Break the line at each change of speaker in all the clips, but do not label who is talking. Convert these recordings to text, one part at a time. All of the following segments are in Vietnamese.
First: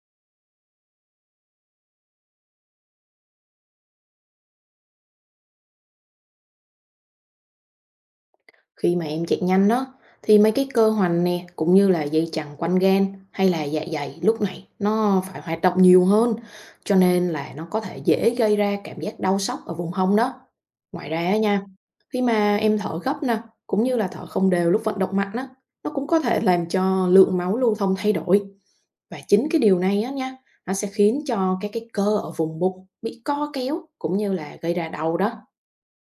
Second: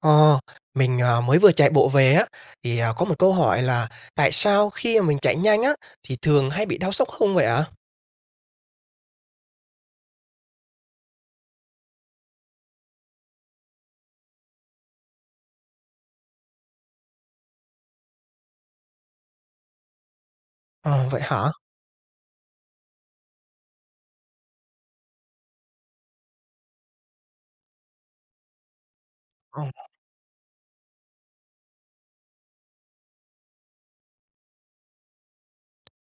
Ờ, mình, mới vừa chạy bộ về á, thì, có một câu hỏi là tại sao khi mà mình chạy nhanh á, thì thường hay bị đau sốc hông vậy ạ?
Khi mà em chạy nhanh đó thì mấy cái cơ hoành nè cũng như là dây chằng quanh gan hay là dạ dày lúc này nó phải hoạt động nhiều hơn, cho nên là nó có thể dễ gây ra cảm giác đau sóc ở vùng hông đó. Ngoài
Ờ,
ra
vậy
á
hả?
nha, khi mà em thở gấp nè cũng như là thở không đều lúc vận động mạnh á, nó cũng có thể làm cho lượng máu lưu thông thay đổi, và chính cái
Ờ,
điều này á nha, nó sẽ khiến cho các cái cơ ở vùng bụng bị co kéo cũng như là gây ra đau đó.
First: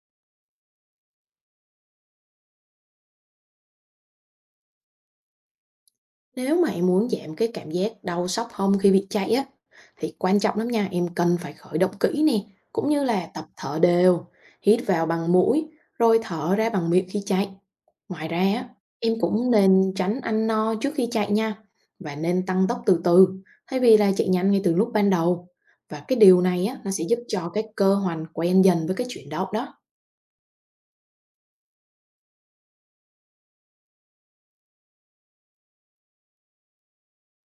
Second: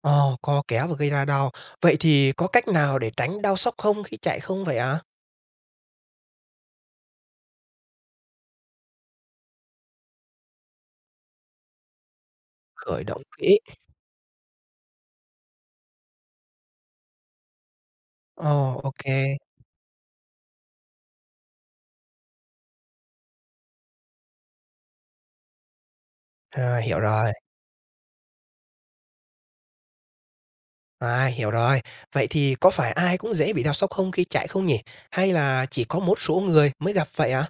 ờ, co kéo và gây ra đau. Vậy thì có cách nào để tránh đau sốc không khi chạy không vậy ạ?
Nếu mà em muốn giảm cái cảm giác đau xóc hông khi bị chạy á, thì quan trọng lắm nha, em cần phải khởi động kỹ nè, cũng như
Khởi động
là tập
kỹ.
thở đều, hít vào bằng mũi, rồi thở ra bằng miệng khi chạy. Ngoài ra á,
Ờ, ok.
em cũng nên tránh ăn no trước khi chạy nha, và nên tăng tốc từ từ, thay vì là chạy nhanh ngay từ lúc ban đầu. Và cái điều này
À,
á, nó
hiểu
sẽ giúp
rồi,
cho cái cơ hoành quen dần với cái chuyển động đó.
à, hiểu rồi. Vậy thì có phải ai cũng dễ bị đau sốc không khi chạy không nhỉ? Hay là chỉ có một số người mới gặp vậy ạ?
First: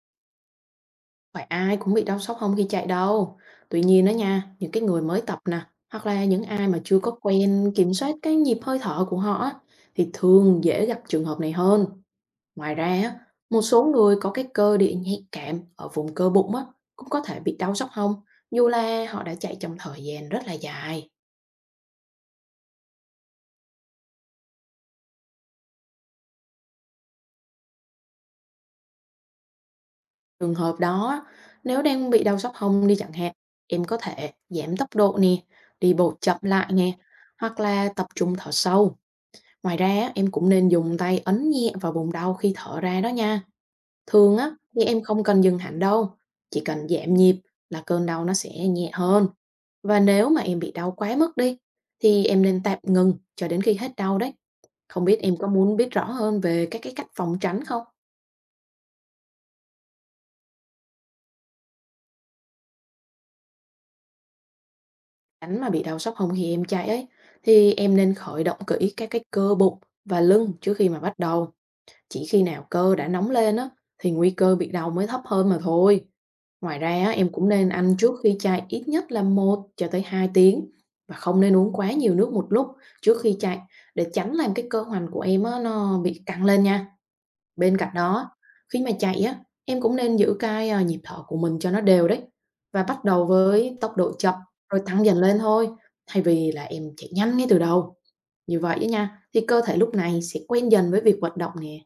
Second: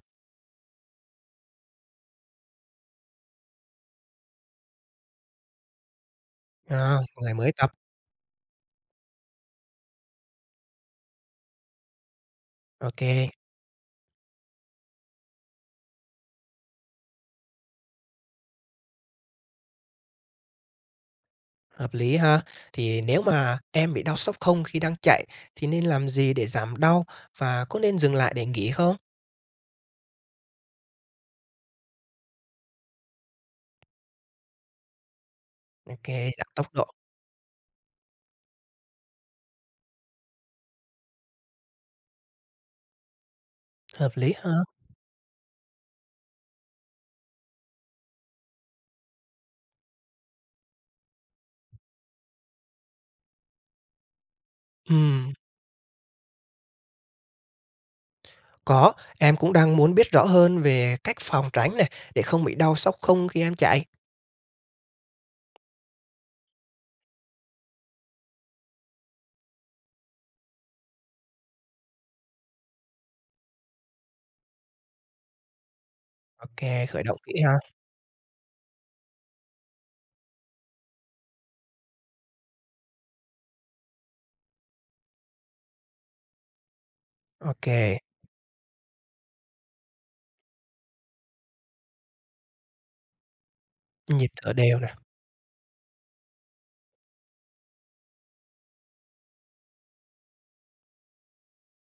Phải ai cũng bị đau sốc hông khi chạy đâu. Tuy nhiên đó nha, những cái người mới tập nè, hoặc là những ai mà chưa
À,
có
người mới tập,
quen kiểm soát cái nhịp hơi thở của họ á, thì thường dễ gặp trường hợp này hơn. Ngoài ra á,
ok.
một số người có cái cơ địa nhạy cảm ở vùng cơ bụng á, cũng có thể bị đau sốc hông, dù là họ đã chạy trong thời gian rất là dài.
Hợp lý ha. Thì nếu mà em bị đau sốc không khi đang chạy thì nên làm gì để giảm đau và có nên dừng lại để nghỉ không?
Trường hợp đó á, nếu đang bị đau sốc hông đi chẳng hạn, em có thể giảm tốc độ nè, đi
Ok,
bộ chậm
giảm
lại
tốc độ,
nè, hoặc là tập trung thở sâu. Ngoài ra á, em cũng nên dùng tay ấn nhẹ vào vùng đau khi thở ra đó nha.
hợp lý
Thường
ha.
á, thì em không cần dừng hẳn đâu, chỉ cần giảm nhịp là cơn đau nó sẽ nhẹ hơn. Và nếu mà em bị đau quá mức đi, thì em nên tạm ngừng cho đến khi hết đau đấy. Không biết
Ừm,
em có muốn biết rõ hơn về các cái cách phòng tránh không?
có, em cũng đang muốn biết rõ hơn về cách phòng tránh này, để không bị đau sốc không khi em chạy.
Tránh mà bị đau sốc hông khi em chạy ấy, thì em nên khởi động kỹ các cái cơ bụng và lưng trước khi mà bắt đầu. Chỉ khi nào cơ đã nóng lên á, thì nguy cơ bị đau mới thấp hơn mà thôi.
Ok,
Ngoài ra
khởi
á,
động
em
kỹ
cũng
ha.
nên ăn trước khi chai ít nhất là 1 cho tới 2 tiếng, và không nên uống quá nhiều nước một lúc trước khi chạy, để tránh làm cái cơ hoành của em á, nó bị căng lên nha.
Ok,
Bên cạnh đó, khi mà chạy á, em cũng nên giữ nhịp thở của mình cho nó đều đấy, và bắt đầu với tốc độ
nhịp
chậm,
thở đều
rồi
này.
tăng dần lên thôi, thay vì là em chạy nhanh ngay từ đầu. Như vậy á nha, thì cơ thể lúc này sẽ quen dần với việc vận động nè.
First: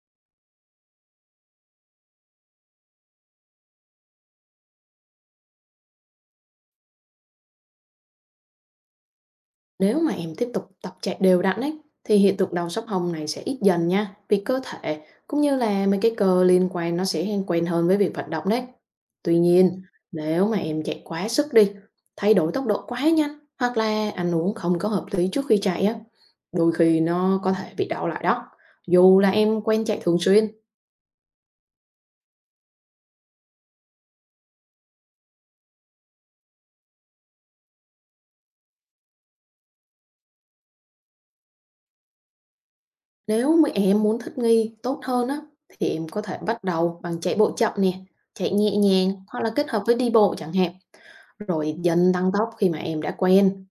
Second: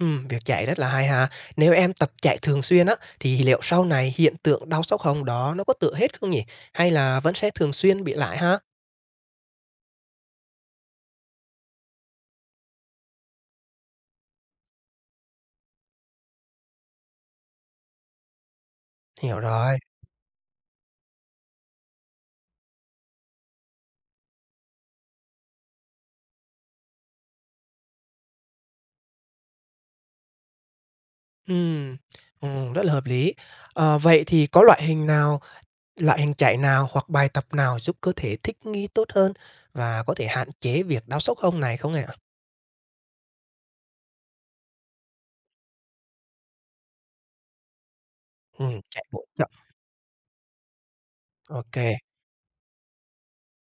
Việc chạy rất là hay ha. Nếu em tập chạy thường xuyên á, thì liệu sau này hiện tượng đau sốc hông đó nó có tựa hết không nhỉ? Hay là vẫn sẽ thường xuyên bị lại ha?
Nếu mà em tiếp tục tập chạy đều đặn ấy, thì hiện tượng đau xóc hông này sẽ ít dần nha, vì cơ thể cũng như là mấy cái cơ liên quan nó sẽ quen hơn với việc vận động đấy. Tuy
Hiểu rồi.
nhiên, nếu mà em chạy quá sức đi, thay đổi tốc độ quá nhanh hoặc là ăn uống không có hợp lý trước khi chạy á, đôi khi nó có thể bị đau lại đó. Dù là em quen chạy thường xuyên,
Ừm, rất là hợp lý. Ờ, vậy thì có loại hình nào, loại hình chạy nào hoặc bài tập nào giúp cơ thể thích nghi tốt hơn và có thể hạn chế việc đau xốc hông này không ạ?
nếu mà em muốn thích nghi tốt hơn á, thì em có thể bắt đầu bằng chạy bộ chậm nè, chạy nhẹ
Chạy
nhàng
bộ
hoặc là
chậm.
kết hợp với đi bộ chẳng hạn.
Ok.
Rồi
Kê,
dần tăng tốc khi mà em đã quen,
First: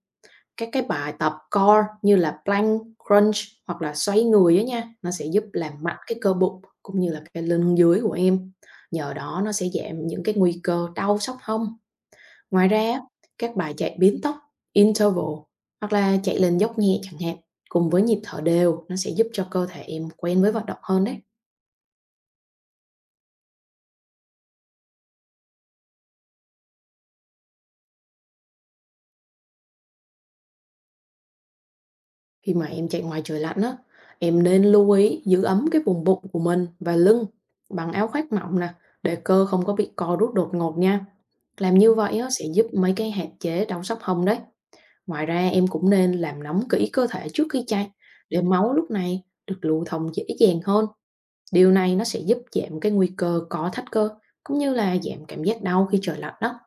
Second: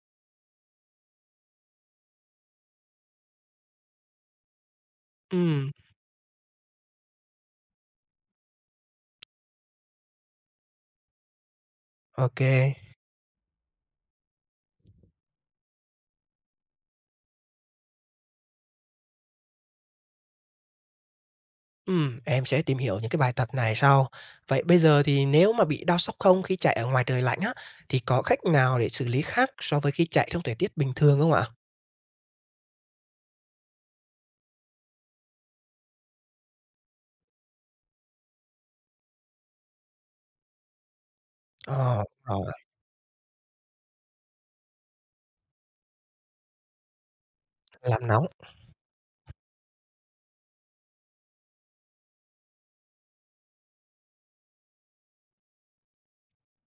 các cái bài tập core như là plank, crunch hoặc là xoay người á nha, nó sẽ giúp
ừm,
làm mạnh cái cơ bụng cũng như là cái lưng dưới của em. Nhờ đó nó sẽ giảm những cái nguy cơ đau xóc hông.
ô,
Ngoài ra á, các bài chạy biến tốc, interval hoặc là chạy lên dốc nhẹ chẳng hạn, cùng với nhịp thở đều, nó sẽ giúp cho cơ thể em quen với vận động hơn đấy.
em sẽ tìm hiểu những cái bài tập này sau. Vậy bây giờ thì nếu mà bị đau xốc hông khi chạy ở ngoài trời lạnh á, thì có cách nào để xử lý khác so với khi chạy trong thời tiết bình thường không ạ?
Khi mà em chạy ngoài trời lạnh á, em nên lưu ý giữ ấm cái vùng bụng của mình và lưng bằng áo khoác mỏng nè, để cơ không có bị co rút đột ngột nha. Làm như
Ờ,
vậy á,
ờ,
sẽ giúp mấy cái hạn chế đau xóc hông đấy. Ngoài ra em cũng nên làm nóng kỹ cơ thể trước khi chạy,
làm nóng.
để máu lúc này được lưu thông dễ dàng hơn. Điều này nó sẽ giúp giảm cái nguy cơ co thắt cơ, cũng như là giảm cảm giác đau khi trời lạnh đó.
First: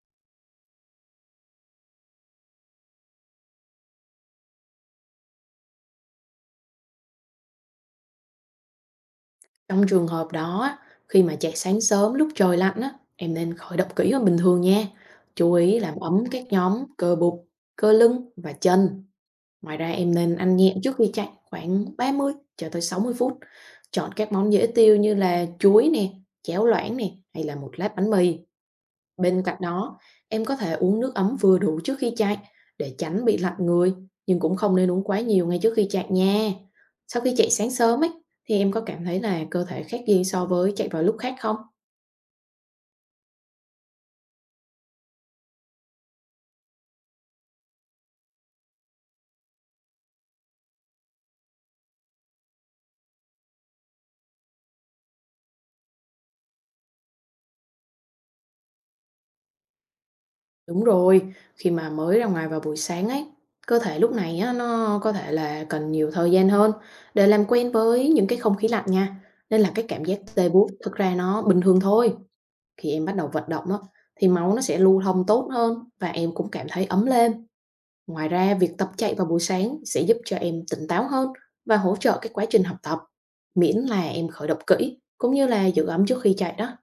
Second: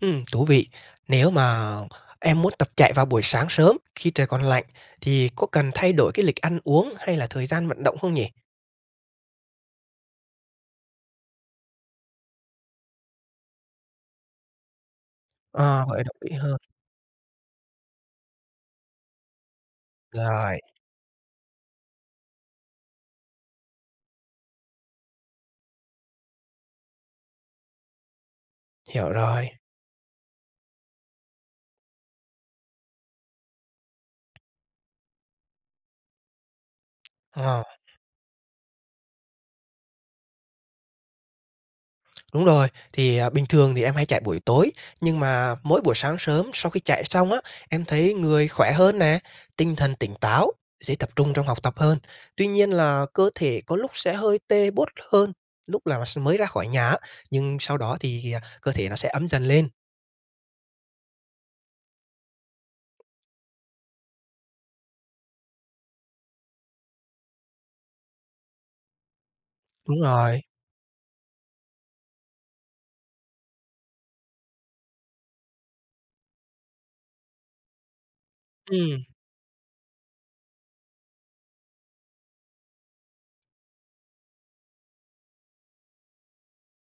Thú vị. Nếu mà em muốn tập chạy vào buổi sáng sớm khi trời còn lạnh thì có cần thay đổi cái lịch ăn uống hay là thời gian vận động không nhỉ?
Trong trường hợp đó á, khi mà chạy sáng sớm lúc trời lạnh á, em nên khởi động kỹ hơn bình thường nha. Chú ý
Ờ,
làm
vận động
ấm
kỹ
các
hơn.
nhóm cơ bụng, cơ lưng và chân. Ngoài ra em nên ăn
Rồi,
nhẹ trước khi chạy khoảng 30 cho tới 60 phút. Chọn các món dễ tiêu như là chuối nè, chéo loãng nè, hay là một lát bánh mì.
hiểu
Bên
rồi.
cạnh đó, em có thể uống nước ấm vừa đủ trước khi chạy để tránh bị lạnh người, nhưng cũng không nên uống quá nhiều ngay trước khi chạy nha. Sau khi chạy
Ờ,
sáng sớm ấy, thì em có cảm thấy là cơ thể khác gì so với chạy vào lúc khác không?
đúng rồi, thì, bình thường thì em hay chạy buổi tối, nhưng mà mỗi buổi sáng sớm sau khi chạy xong á, em thấy người khỏe hơn nè, tinh thần tỉnh táo, dễ tập trung trong học tập hơn. Tuy nhiên là cơ thể có lúc sẽ hơi tê buốt hơn lúc là mới ra khỏi nhà á, nhưng sau đó thì, cơ thể nó sẽ ấm dần lên.
Đúng rồi, khi mà mới ra ngoài vào buổi sáng ấy, cơ thể lúc này á, nó có thể là cần nhiều thời gian hơn để làm quen với những cái không khí lạnh nha. Nên là cái
Đúng
cảm giác
rồi.
tê buốt thực ra nó bình thường thôi. Khi em bắt đầu vận động á, thì máu nó sẽ lưu thông tốt hơn và em cũng cảm thấy ấm lên. Ngoài ra, việc tập
Ừm,
chạy vào buổi sáng sẽ giúp cho em tỉnh táo hơn và hỗ trợ cái quá trình học tập, miễn là em khởi động kỹ, cũng như là giữ ấm trước khi chạy đó.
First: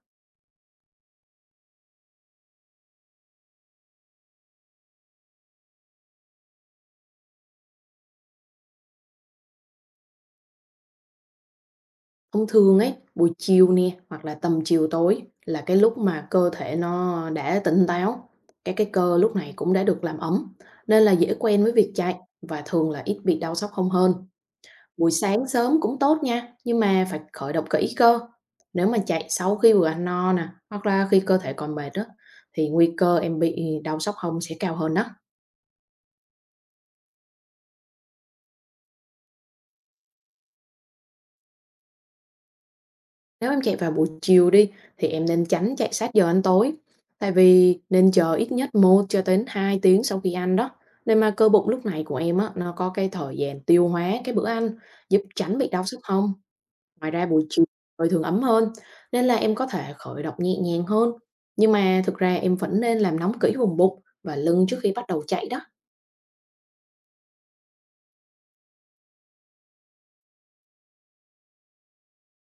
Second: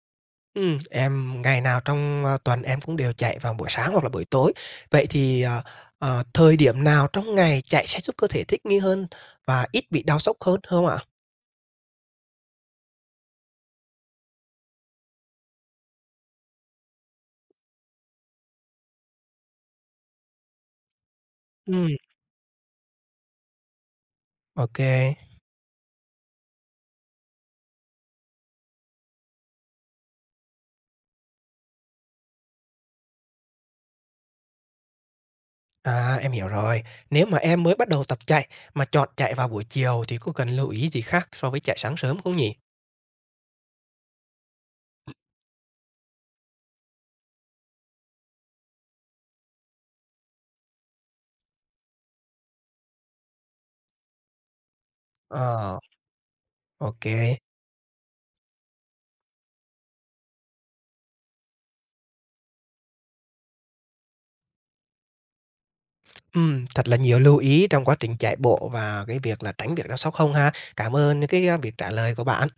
em ngày nào trong, tuần em cũng đều chạy vào buổi sáng hoặc là buổi tối. Vậy thì, ờ, ờ, thời điểm nào trong ngày chạy sẽ giúp cơ thể thích nghi hơn và ít bị đau xốc hơn ạ?
Thông thường ấy, buổi chiều nè, hoặc là tầm chiều tối là cái lúc mà cơ thể nó đã tỉnh táo, các cái cơ lúc này cũng đã được làm ấm, nên là dễ quen với
Ừm,
việc chạy và thường là ít bị đau sóc hông hơn.
ô kê,
Buổi sáng sớm cũng tốt nha, nhưng mà phải khởi động kỹ cơ. Nếu mà chạy sau khi vừa ăn no nè, hoặc là khi cơ thể còn mệt đó, thì nguy cơ em bị đau xóc hông sẽ cao hơn đó.
à, em hiểu rồi. Nếu mà em mới bắt đầu tập chạy mà chọn chạy vào buổi chiều thì có cần lưu ý gì khác so với chạy sáng sớm không nhỉ?
Nếu em chạy vào buổi chiều đi, thì em nên tránh chạy sát giờ ăn tối, tại vì nên chờ ít nhất 1 cho đến 2 tiếng sau khi ăn đó, để mà cơ bụng lúc này của em á, nó có cái thời gian tiêu hóa cái bữa ăn, giúp tránh bị
Ờ,
đau xóc hông.
ô
Ngoài ra
kê.
buổi chiều trời thường ấm hơn, nên là em có thể khởi động nhẹ nhàng hơn. Nhưng mà thực ra em vẫn nên làm nóng kỹ vùng bụng và lưng trước khi bắt đầu chạy đó.
Thật là nhiều lưu ý trong quá trình chạy bộ và cái việc là tránh việc đau xốc hông ha. Cảm ơn những cái, việc trả lời của bạn.